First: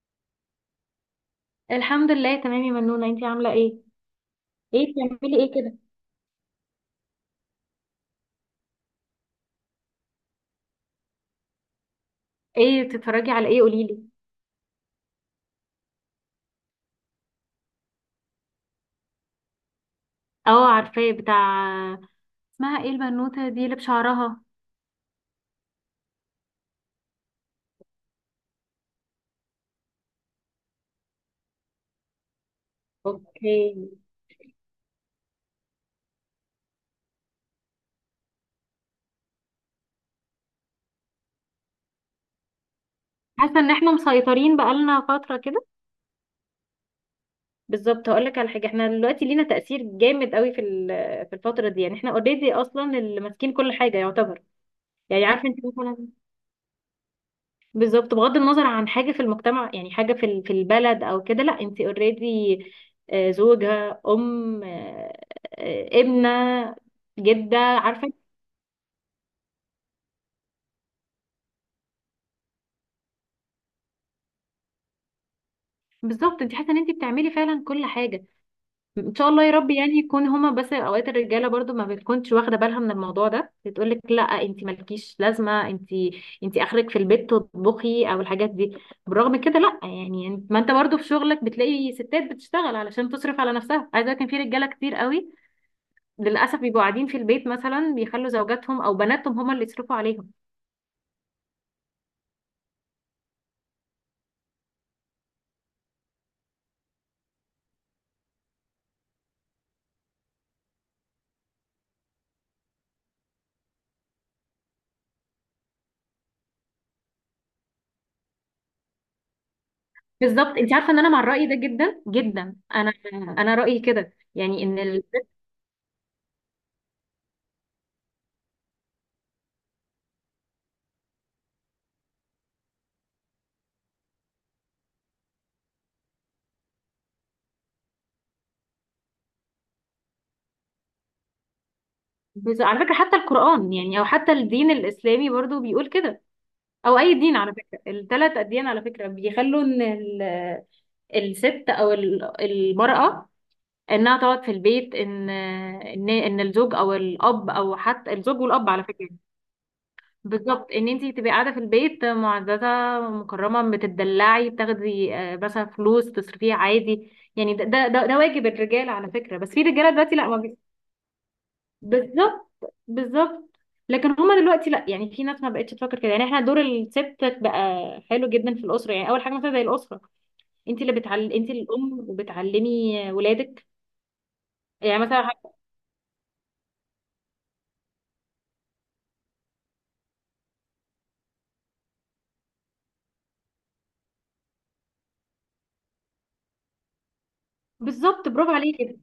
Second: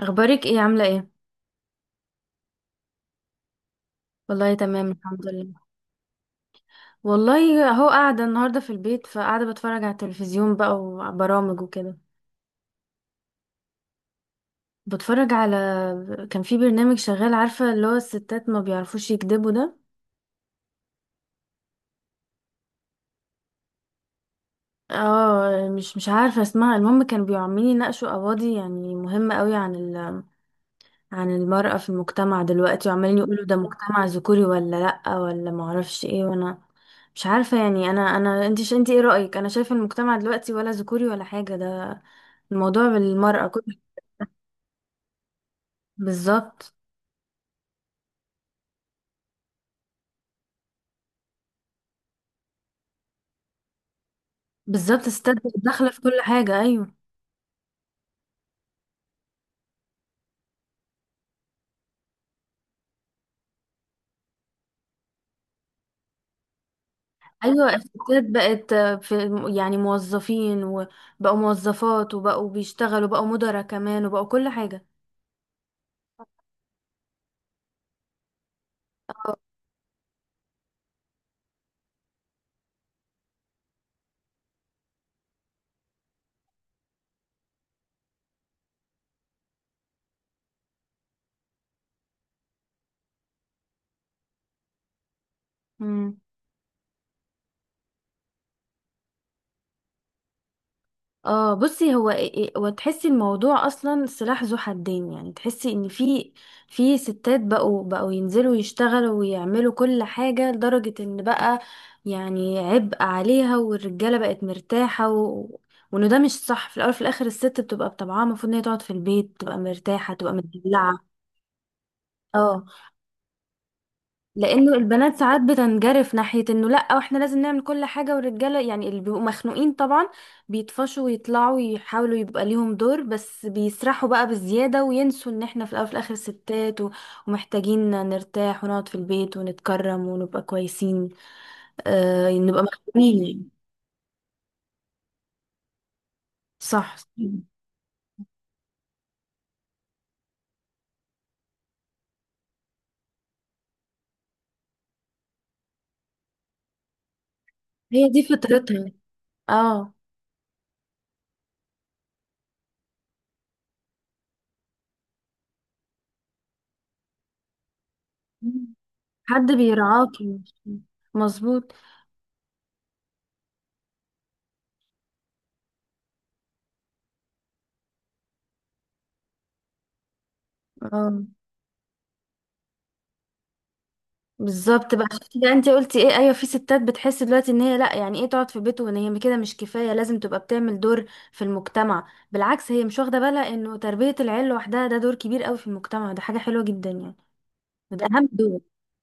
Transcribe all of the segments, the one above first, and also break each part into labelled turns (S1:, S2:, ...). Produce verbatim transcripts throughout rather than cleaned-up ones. S1: اخبارك ايه؟ عامله ايه؟
S2: الحمد لله تمام يا منونة، انتي عاملة ايه؟
S1: والله تمام
S2: ايه
S1: الحمد
S2: بتعملي ايه
S1: لله.
S2: كده؟
S1: والله اهو قاعده النهارده في البيت، فقاعده بتفرج على التلفزيون بقى وبرامج وكده.
S2: ايه بتتفرجي على ايه، قوليلي؟
S1: بتفرج على كان في برنامج شغال، عارفه؟ اللي هو الستات ما بيعرفوش يكذبوا ده.
S2: اه عارفاه بتاع. اسمها ايه البنوتة دي اللي بشعرها؟
S1: اه، مش مش عارفه اسمها، المهم كانوا بيعملين يناقشوا قواضي يعني مهمه قوي عن ال عن المرأة في المجتمع دلوقتي، وعمالين يقولوا ده
S2: اوكي.
S1: مجتمع ذكوري ولا لأ ولا معرفش ايه. وانا مش عارفة يعني، انا انا انت انت ايه رأيك؟ انا شايفة المجتمع دلوقتي ولا ذكوري ولا حاجة، ده الموضوع بالمرأة
S2: حاسة
S1: كل.
S2: ان احنا مسيطرين بقالنا فترة كده.
S1: بالظبط.
S2: بالظبط، هقولك على حاجة، احنا دلوقتي لينا تأثير جامد قوي في ال- في الفترة دي، يعني احنا اوريدي اصلا اللي ماسكين كل حاجة يعتبر.
S1: بالظبط
S2: يعني
S1: الستات
S2: عارفة
S1: بقت
S2: انت
S1: داخلة في
S2: مثلا،
S1: كل حاجة. أيوة.
S2: بالظبط، بغض النظر عن حاجة في المجتمع، يعني حاجة في ال- في البلد أو كده، لأ، أنت اوريدي زوجة، أم، آه، آه، ابنة، جدة،
S1: أيوة
S2: عارفة.
S1: الستات بقت في، يعني موظفين وبقوا موظفات وبقوا بيشتغلوا، بقوا مدراء كمان وبقوا كل حاجة.
S2: بالظبط، أنت حاسة إن أنت بتعملي فعلا كل حاجة. إن شاء الله يا رب، يعني يكون هما، بس أوقات الرجالة برضو ما بتكونش واخدة بالها من الموضوع ده، بتقولك لأ أنت مالكيش لازمة، أنت أنت آخرك في البيت تطبخي أو الحاجات دي. بالرغم من كده لأ، يعني انت- ما أنت برضو في شغلك بتلاقي ستات بتشتغل علشان تصرف على نفسها. عايزة أقولك إن في رجالة كتير قوي
S1: مم.
S2: للاسف بيبقوا قاعدين في البيت، مثلا بيخلوا زوجاتهم او بناتهم هما اللي يصرفوا عليهم.
S1: اه بصي، هو إيه- إيه- وتحسي الموضوع اصلا سلاح ذو حدين، يعني تحسي ان في في ستات بقوا بقوا ينزلوا يشتغلوا ويعملوا كل حاجة لدرجة ان بقى يعني عبء عليها، والرجالة بقت مرتاحة و... وانه ده مش صح، في الاول في الاخر الست بتبقى بطبعها، المفروض ان هي تقعد في البيت، تبقى مرتاحة، تبقى
S2: بالظبط، انت عارفه ان انا
S1: متدلعة.
S2: مع الراي ده جدا جدا،
S1: اه.
S2: انا انا رايي كده، يعني
S1: لانه
S2: ان ال...
S1: البنات ساعات بتنجرف ناحيه انه لا واحنا لازم نعمل كل حاجه، والرجاله يعني اللي بيبقوا مخنوقين طبعا بيطفشوا ويطلعوا يحاولوا يبقى ليهم دور، بس بيسرحوا بقى بالزياده وينسوا ان احنا في الاول وفي الاخر ستات، و- ومحتاجين نرتاح ونقعد في البيت ونتكرم ونبقى كويسين. آه
S2: بز-
S1: نبقى
S2: على فكره حتى
S1: مخنوقين يعني.
S2: القران يعني، او حتى الدين الاسلامي برضو بيقول كده،
S1: صح.
S2: او اي دين على فكره، الثلاث اديان على فكره بيخلوا ان ال... الست او ال- المراه انها تقعد في البيت، ان ان ان الزوج او الاب، او
S1: هي
S2: حتى
S1: دي
S2: الزوج والاب على
S1: فطرتها.
S2: فكره،
S1: اه.
S2: بالظبط، ان انتي تبقي قاعده في البيت معززه مكرمه، بتدلعي، بتاخدي آه، مثلا فلوس تصرفيها عادي، يعني ده ده ده, ده واجب الرجال على فكره، بس
S1: حد
S2: في رجاله دلوقتي لا ما
S1: بيرعاكي.
S2: بي...
S1: مظبوط.
S2: بالظبط. بالظبط. لكن هما دلوقتي لا، يعني في ناس ما بقتش تفكر كده. يعني احنا دور الست بقى حلو جدا في الاسره، يعني اول حاجه مثلا زي الاسره، انت اللي
S1: اه
S2: بتعل... انت الام وبتعلمي ولادك.
S1: بالظبط
S2: يعني
S1: بقى.
S2: مثلا
S1: شفتي بقى
S2: حاجة...
S1: انت قلتي ايه؟ ايوه، في ستات بتحس دلوقتي ان هي لا، يعني ايه تقعد في بيت؟ وان هي كده مش كفايه لازم تبقى بتعمل دور في المجتمع. بالعكس هي مش واخده بالها انه تربيه العيل لوحدها ده دور كبير قوي في المجتمع، ده حاجه حلوه جدا يعني. ده
S2: بالظبط،
S1: اهم
S2: برافو
S1: دور.
S2: عليكي.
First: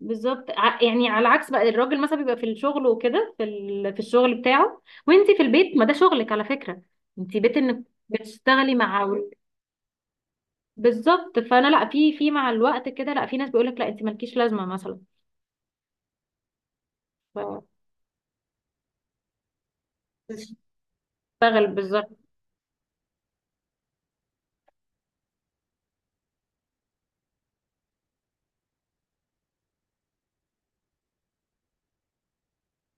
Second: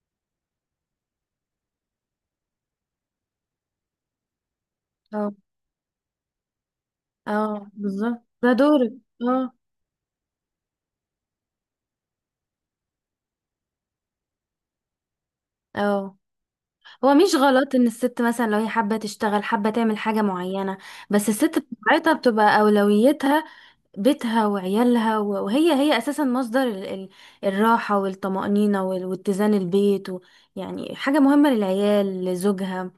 S2: بالظبط، ع- يعني على العكس بقى، الراجل مثلا بيبقى في الشغل وكده، في ال... في الشغل بتاعه،
S1: اه.
S2: وانتي في البيت، ما ده شغلك على فكرة. انتي بيت
S1: اه.
S2: انك
S1: بالظبط ده
S2: بتشتغلي
S1: دورك.
S2: مع
S1: اه.
S2: بالظبط. فانا لا، في في مع الوقت كده، لا في ناس بيقولك لا انتي مالكيش لازمة مثلا.
S1: اه هو مش
S2: ف-
S1: غلط ان الست مثلا لو هي حابه تشتغل، حابه تعمل حاجه معينه، بس الست
S2: بتشتغل
S1: بتاعتها
S2: بالظبط.
S1: بتبقى اولويتها بيتها وعيالها، و- وهي هي اساسا مصدر ال- ال- الراحه والطمانينه وال- واتزان البيت و، يعني حاجه مهمه للعيال لزوجها،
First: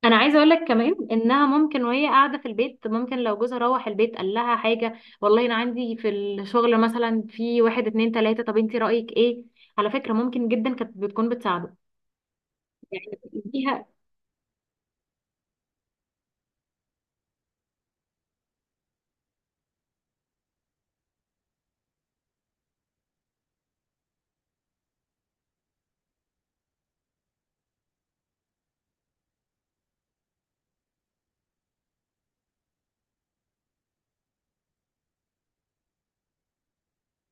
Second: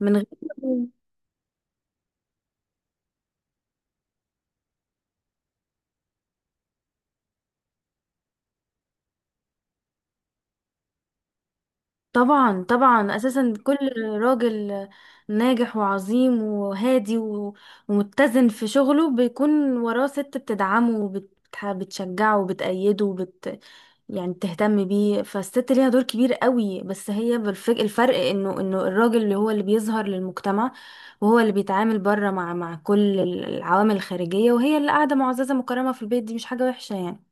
S1: من
S2: انا
S1: غير.
S2: عايزه اقول لك كمان انها ممكن وهي قاعده في البيت، ممكن لو جوزها روح البيت قال لها حاجه، والله انا عندي في الشغل مثلا في واحد اتنين تلاته، طب انتي رايك ايه؟ على فكره ممكن جدا كانت بتكون بتساعده،
S1: طبعا
S2: يعني
S1: طبعا اساسا كل
S2: ليها.
S1: راجل ناجح وعظيم وهادي و- ومتزن في شغله بيكون وراه ست بتدعمه وبتشجعه وبتأيده وبت يعني بتهتم بيه. فالست ليها دور كبير قوي، بس هي بالفك... الفرق انه انه الراجل اللي هو اللي بيظهر للمجتمع، وهو اللي بيتعامل بره مع مع كل العوامل الخارجية، وهي اللي قاعدة معززة مكرمة في البيت، دي مش حاجة وحشة يعني.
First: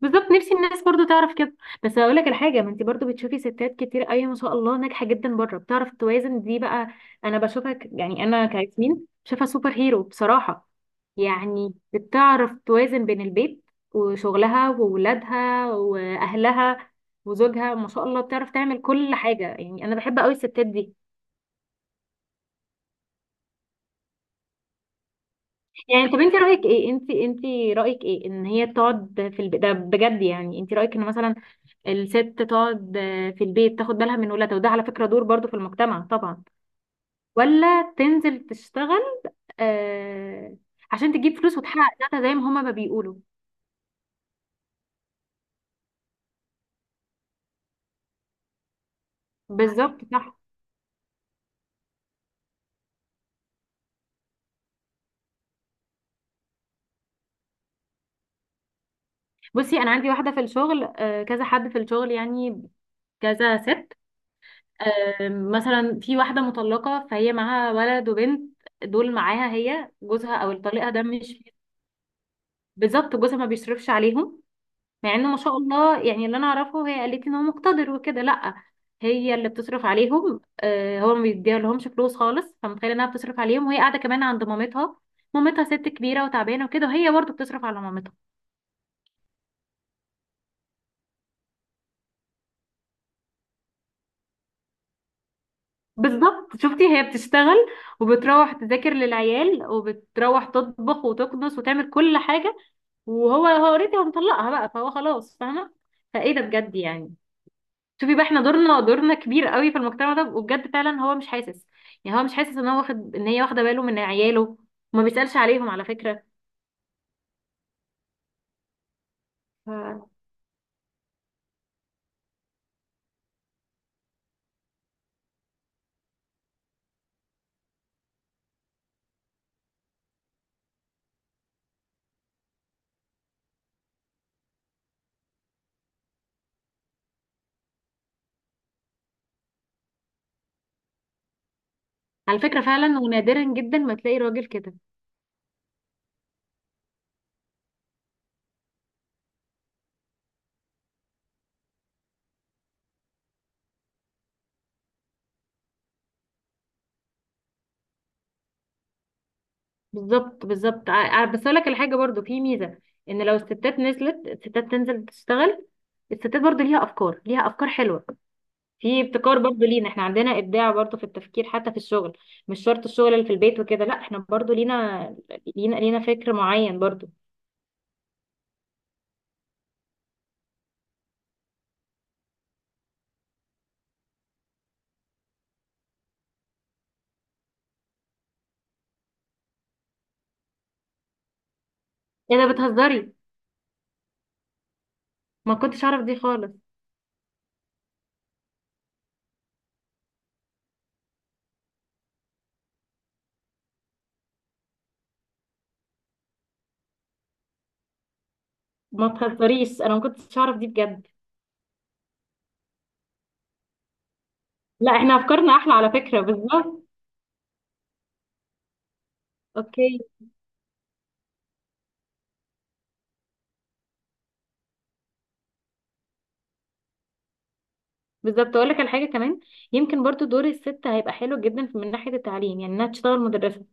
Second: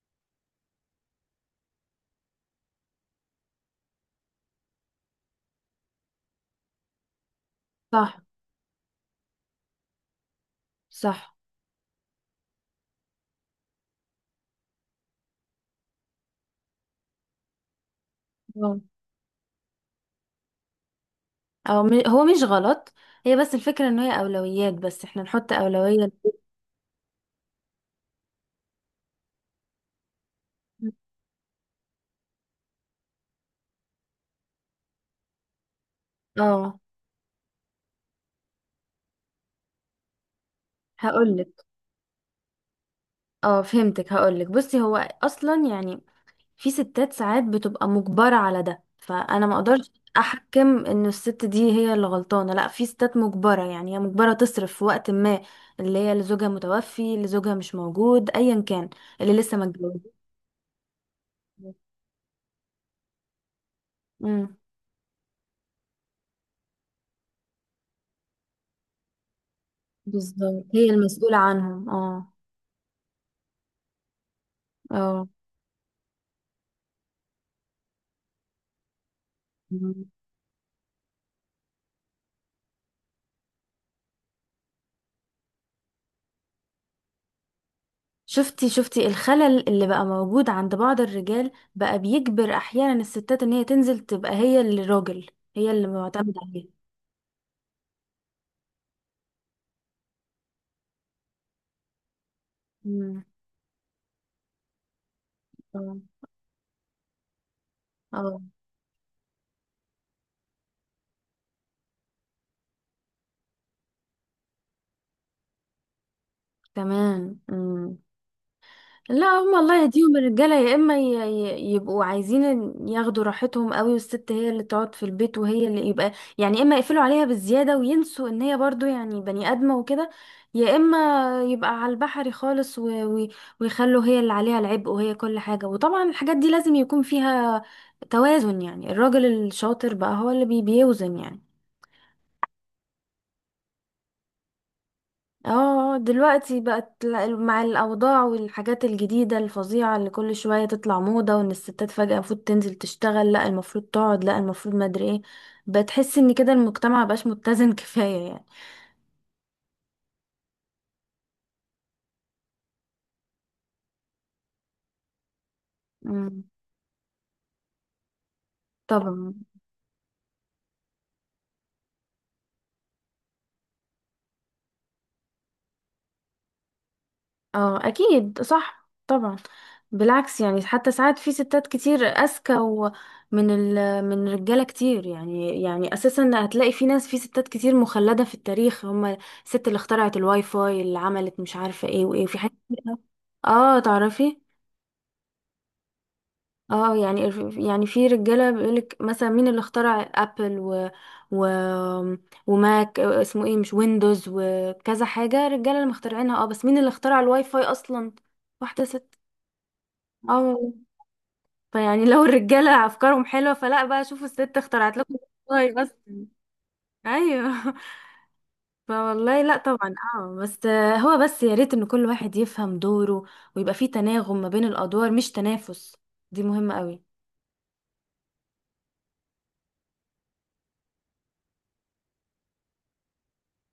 S2: بالظبط، نفسي الناس برضو تعرف كده. بس هقول لك الحاجه، ما انت برضو بتشوفي ستات كتير قوي ما شاء الله ناجحه جدا بره، بتعرف توازن، دي بقى انا بشوفها ك-
S1: صح.
S2: يعني، انا كياسمين شايفها سوبر هيرو بصراحه.
S1: صح.
S2: يعني بتعرف توازن بين البيت وشغلها وولادها واهلها وزوجها، ما شاء الله بتعرف تعمل كل حاجه، يعني انا بحب قوي الستات دي.
S1: او م... هو مش غلط. هي بس الفكرة ان هي اولويات، بس احنا نحط اولوية
S2: يعني
S1: ل-
S2: طب انت رايك ايه؟ انت انت رايك ايه ان هي تقعد في البيت ده بجد؟ يعني انت رايك ان مثلا الست تقعد آه، في البيت تاخد بالها من ولادها، وده على فكرة دور برضو في المجتمع طبعا،
S1: اه
S2: ولا تنزل تشتغل آه، عشان تجيب
S1: هقولك.
S2: فلوس وتحقق ذاتها زي ما هما ما بيقولوا؟
S1: اه فهمتك، هقولك بصي، هو اصلا يعني في ستات ساعات بتبقى مجبرة على ده، فانا ما اقدرش
S2: بالظبط صح.
S1: احكم ان الست دي هي اللي غلطانة. لا، في ستات مجبرة، يعني هي مجبرة تصرف في وقت ما، اللي هي اللي زوجها متوفي، اللي زوجها مش موجود ايا كان، اللي لسه ما
S2: بصي انا عندي
S1: اتجوزتش.
S2: واحدة في الشغل، آه، كذا حد في الشغل، يعني كذا ست،
S1: امم.
S2: آه، مثلا في واحدة مطلقة، فهي معاها ولد وبنت، دول معاها هي، جوزها او
S1: بالظبط هي
S2: الطليقة ده
S1: المسؤولة
S2: مش
S1: عنهم. اه.
S2: بالظبط جوزها ما بيصرفش عليهم، مع
S1: اه
S2: ان ما شاء الله، يعني اللي انا اعرفه هي قالت ان هو مقتدر وكده، لا هي اللي بتصرف عليهم. آه، هو ما بيديها لهمش فلوس خالص، فمتخيله انها بتصرف عليهم وهي قاعده كمان عند مامتها. مامتها ست كبيره وتعبانه وكده، وهي برضه بتصرف على مامتها.
S1: شفتي شفتي الخلل اللي بقى موجود عند بعض الرجال بقى بيجبر احيانا الستات ان هي تنزل، تبقى هي اللي راجل، هي اللي معتمد
S2: بالظبط،
S1: عليه.
S2: شفتي، هي بتشتغل وبتروح تذاكر للعيال، وبتروح تطبخ وتكنس وتعمل كل حاجه،
S1: امم.
S2: وهو، هو اوريدي هو مطلقها بقى، فهو خلاص فاهمه.
S1: اه.
S2: فايه ده بجد؟ يعني شوفي بقى،
S1: آه،
S2: احنا دورنا دورنا كبير قوي في المجتمع ده، وبجد فعلا هو مش حاسس، يعني هو مش حاسس ان هو واخد، ان هي واخده باله من عياله، وما بيسالش عليهم على فكره.
S1: كمان. مم. لا هم الله
S2: ف-
S1: يهديهم الرجاله، يا اما ي- ي- يبقوا عايزين ياخدوا راحتهم قوي والست هي اللي تقعد في البيت وهي اللي يبقى يعني، اما يقفلوا عليها بالزياده وينسوا ان هي برضو يعني بني ادمه وكده، يا اما يبقى على البحر خالص و- و- ويخلوا هي اللي عليها العبء وهي كل حاجه. وطبعا الحاجات دي لازم يكون فيها توازن يعني، الراجل الشاطر بقى هو اللي بي- بيوزن يعني.
S2: على فكره فعلا، ونادرا جدا ما تلاقي راجل كده.
S1: اه دلوقتي بقت ل- مع الاوضاع والحاجات الجديده الفظيعه اللي كل شويه تطلع موضه، وان الستات فجاه المفروض تنزل تشتغل، لا المفروض تقعد، لا المفروض ما ادري ايه، بتحس ان كده المجتمع مبقاش متزن كفايه يعني.
S2: بالظبط. بالظبط. ع- ع- بس اقول لك الحاجه برضو، في ميزه ان لو الستات نزلت، الستات تنزل تشتغل، الستات
S1: مم.
S2: برضو ليها افكار، ليها افكار حلوه، في
S1: طبعا.
S2: ابتكار برضو لينا، احنا عندنا ابداع برضو في التفكير حتى في الشغل، مش شرط الشغل اللي في البيت وكده، لا احنا برضو لينا لينا لينا فكر معين برضو.
S1: اه اكيد صح طبعا. بالعكس يعني حتى ساعات في ستات كتير اذكى ومن ال من رجاله كتير، يعني يعني اساسا هتلاقي في ناس في ستات كتير مخلده في التاريخ. هم الست اللي اخترعت الواي فاي، اللي عملت مش عارفه ايه وايه،
S2: ايه
S1: في حاجات
S2: ده،
S1: كتير أوي.
S2: بتهزري؟
S1: اه تعرفي.
S2: ما كنتش اعرف دي خالص.
S1: اه يعني، يعني في رجاله بيقولك مثلا مين اللي اخترع ابل و و وماك اسمه ايه، مش ويندوز وكذا حاجه، رجاله اللي مخترعينها اه، بس مين اللي اخترع الواي فاي اصلا؟ واحده
S2: ما
S1: ست.
S2: تخسريش، انا ما كنتش اعرف دي
S1: اه.
S2: بجد.
S1: فيعني لو الرجالة أفكارهم حلوة فلا بقى، شوفوا الست
S2: لا
S1: اخترعت لكم.
S2: احنا افكارنا احلى
S1: والله
S2: على فكره،
S1: أصلا.
S2: بالظبط.
S1: أيوه فوالله لا
S2: اوكي.
S1: طبعا اه، بس آه، هو بس يا ريت إن كل واحد يفهم دوره، ويبقى فيه تناغم ما بين الأدوار مش تنافس، دي مهمة قوي.
S2: بالظبط، اقول لك على حاجه كمان، يمكن برضو دور الست هيبقى حلو جدا في- من ناحيه التعليم، يعني انها تشتغل مدرسه،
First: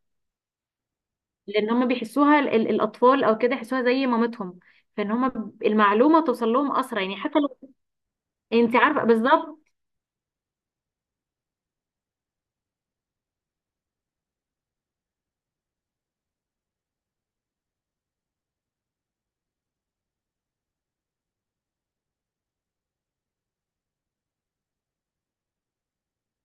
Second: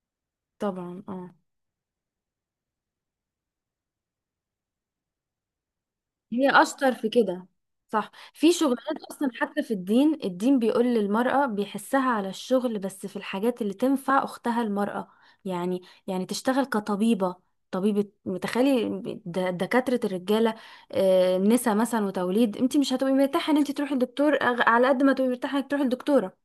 S1: طبعا اه.
S2: لان هم بيحسوها، ال ال الاطفال او كده يحسوها زي مامتهم، فان هم ب- المعلومه توصل
S1: هي
S2: لهم
S1: اشطر
S2: اسرع،
S1: في
S2: يعني حتى
S1: كده.
S2: لو
S1: صح، في
S2: انت
S1: شغلات
S2: عارفه
S1: اصلا،
S2: بالظبط.
S1: حتى في الدين الدين بيقول للمرأة بيحسها على الشغل، بس في الحاجات اللي تنفع اختها المرأة يعني، يعني تشتغل كطبيبة، طبيبة متخيلي. د- دكاترة الرجالة، آه، نسا مثلا وتوليد، انت مش هتبقي مرتاحة ان انت تروحي لدكتور، أغ- على قد ما تبقي مرتاحة انك تروحي لدكتورة.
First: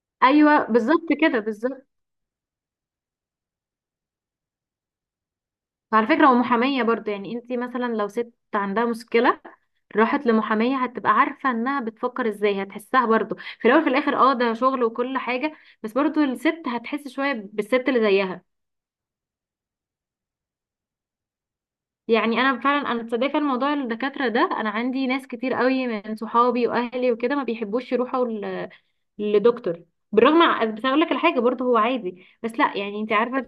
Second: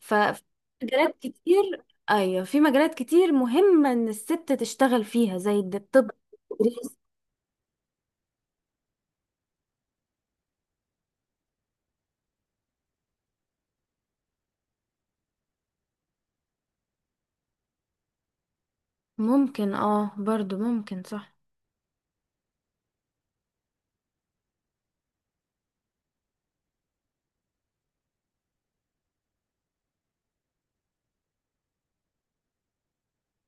S1: ففي
S2: ايوه بالظبط
S1: مجالات
S2: كده،
S1: كتير.
S2: بالظبط.
S1: ايوه في مجالات كتير مهمة ان الست تشتغل فيها زي الد-
S2: وعلى
S1: الطب
S2: فكرة ومحامية برضه، يعني انتي مثلا لو ست عندها مشكلة، راحت لمحامية، هتبقى عارفة انها بتفكر ازاي، هتحسها برضه في الاول في الاخر، اه ده شغل وكل حاجة، بس برضه الست هتحس شوية بالست اللي زيها.
S1: ممكن اه برضو ممكن، صح.
S2: يعني انا فعلا، انا تصدقي فعلا موضوع الدكاترة ده، انا عندي ناس كتير قوي من صحابي واهلي وكده ما بيحبوش يروحوا ل- لدكتور، بالرغم. بس اقول لك الحاجة برضه، هو عادي، بس لا يعني انتي عارفة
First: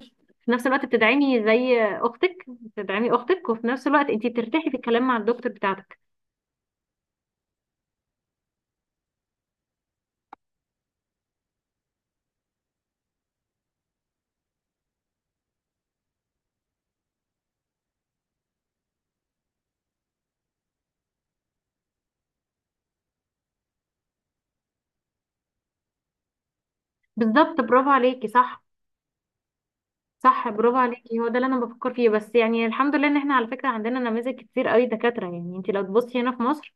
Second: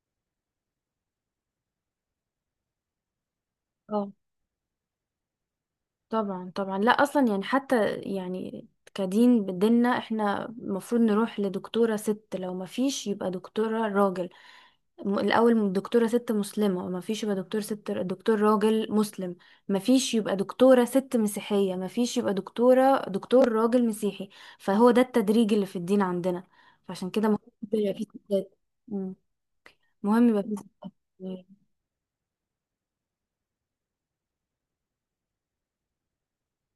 S2: في نفس الوقت بتدعمي زي اختك، بتدعمي اختك، وفي نفس الوقت
S1: اه.
S2: انتي بترتاحي في الكلام مع الدكتور بتاعتك.
S1: طبعا طبعا لا اصلا يعني حتى يعني كدين بديننا احنا المفروض نروح لدكتورة ست، لو ما فيش يبقى دكتورة راجل. م- الاول دكتورة ست مسلمة، ما فيش يبقى دكتور ست دكتور راجل مسلم. ما فيش يبقى دكتورة ست مسيحية، ما فيش يبقى دكتورة دكتور راجل مسيحي. فهو ده التدريج اللي في الدين عندنا، فعشان كده مهم
S2: بالظبط، برافو
S1: يبقى في
S2: عليكي،
S1: ستات.
S2: صح.
S1: مم. مهم يبقى
S2: صح،
S1: في
S2: برافو
S1: ستات.
S2: عليكي، هو ده اللي انا بفكر فيه. بس يعني الحمد لله ان احنا على فكره عندنا نماذج كتير قوي دكاتره، يعني انت لو تبصي هنا في مصر،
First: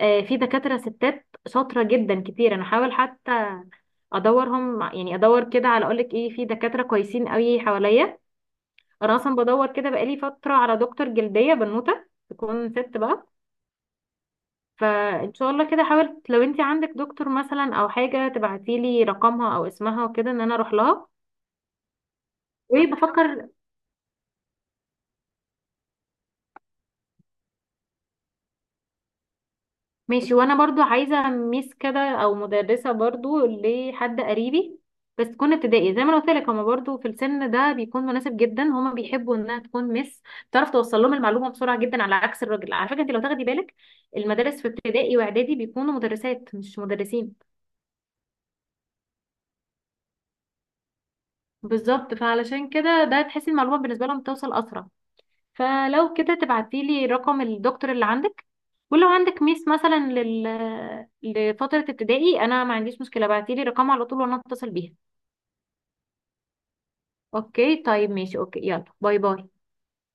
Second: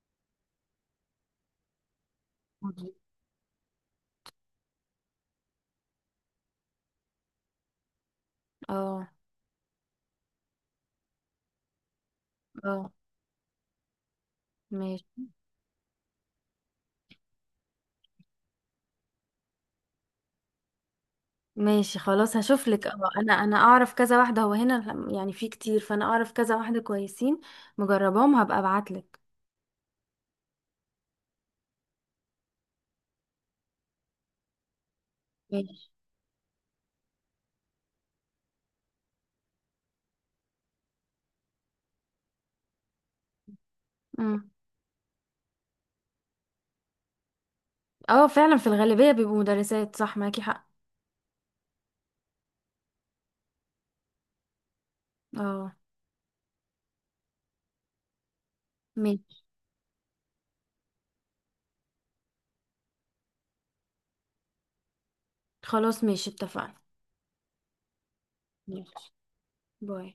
S2: آه، في دكاتره ستات شاطره جدا كتير، انا حاول حتى ادورهم يعني، ادور كده على اقول لك ايه، في دكاتره كويسين قوي حواليا.
S1: اه.
S2: انا اصلا بدور كده بقالي فتره على دكتور جلديه بنوته تكون
S1: اه
S2: ست بقى،
S1: ماشي.
S2: فان شاء الله كده حاول، لو انت عندك دكتور مثلا او حاجه تبعتي لي رقمها او اسمها وكده ان انا اروح لها
S1: ماشي خلاص هشوف لك. اه انا
S2: وبفكر.
S1: انا اعرف كذا واحده، هو هنا يعني في كتير، فانا اعرف كذا واحده كويسين مجرباهم، هبقى ابعت لك.
S2: ماشي، وانا برضو عايزه ميس كده او مدرسه برضو لحد قريبي، بس تكون
S1: ماشي.
S2: ابتدائي زي ما انا قلت لك، هما برضو في السن ده بيكون مناسب جدا، هما بيحبوا انها تكون ميس، تعرف توصل لهم المعلومه بسرعه جدا على عكس الراجل. على فكره انت لو تاخدي بالك،
S1: امم.
S2: المدارس في ابتدائي واعدادي بيكونوا مدرسات مش مدرسين.
S1: اه فعلا في الغالبيه بيبقوا مدرسات، صح معاكي حق.
S2: بالظبط، فعلشان كده ده تحسي المعلومه بالنسبه لهم بتوصل اسرع.
S1: اه.
S2: فلو كده تبعتيلي رقم الدكتور اللي عندك، ولو عندك
S1: ماشي
S2: ميس مثلا لل... لفترة ابتدائي انا ما عنديش مشكلة، ابعتيلي رقمها على طول وانا اتصل بيها.
S1: خلاص ماشي اتفقنا.
S2: اوكي، طيب ماشي، اوكي يلا
S1: ماشي
S2: باي باي.
S1: باي.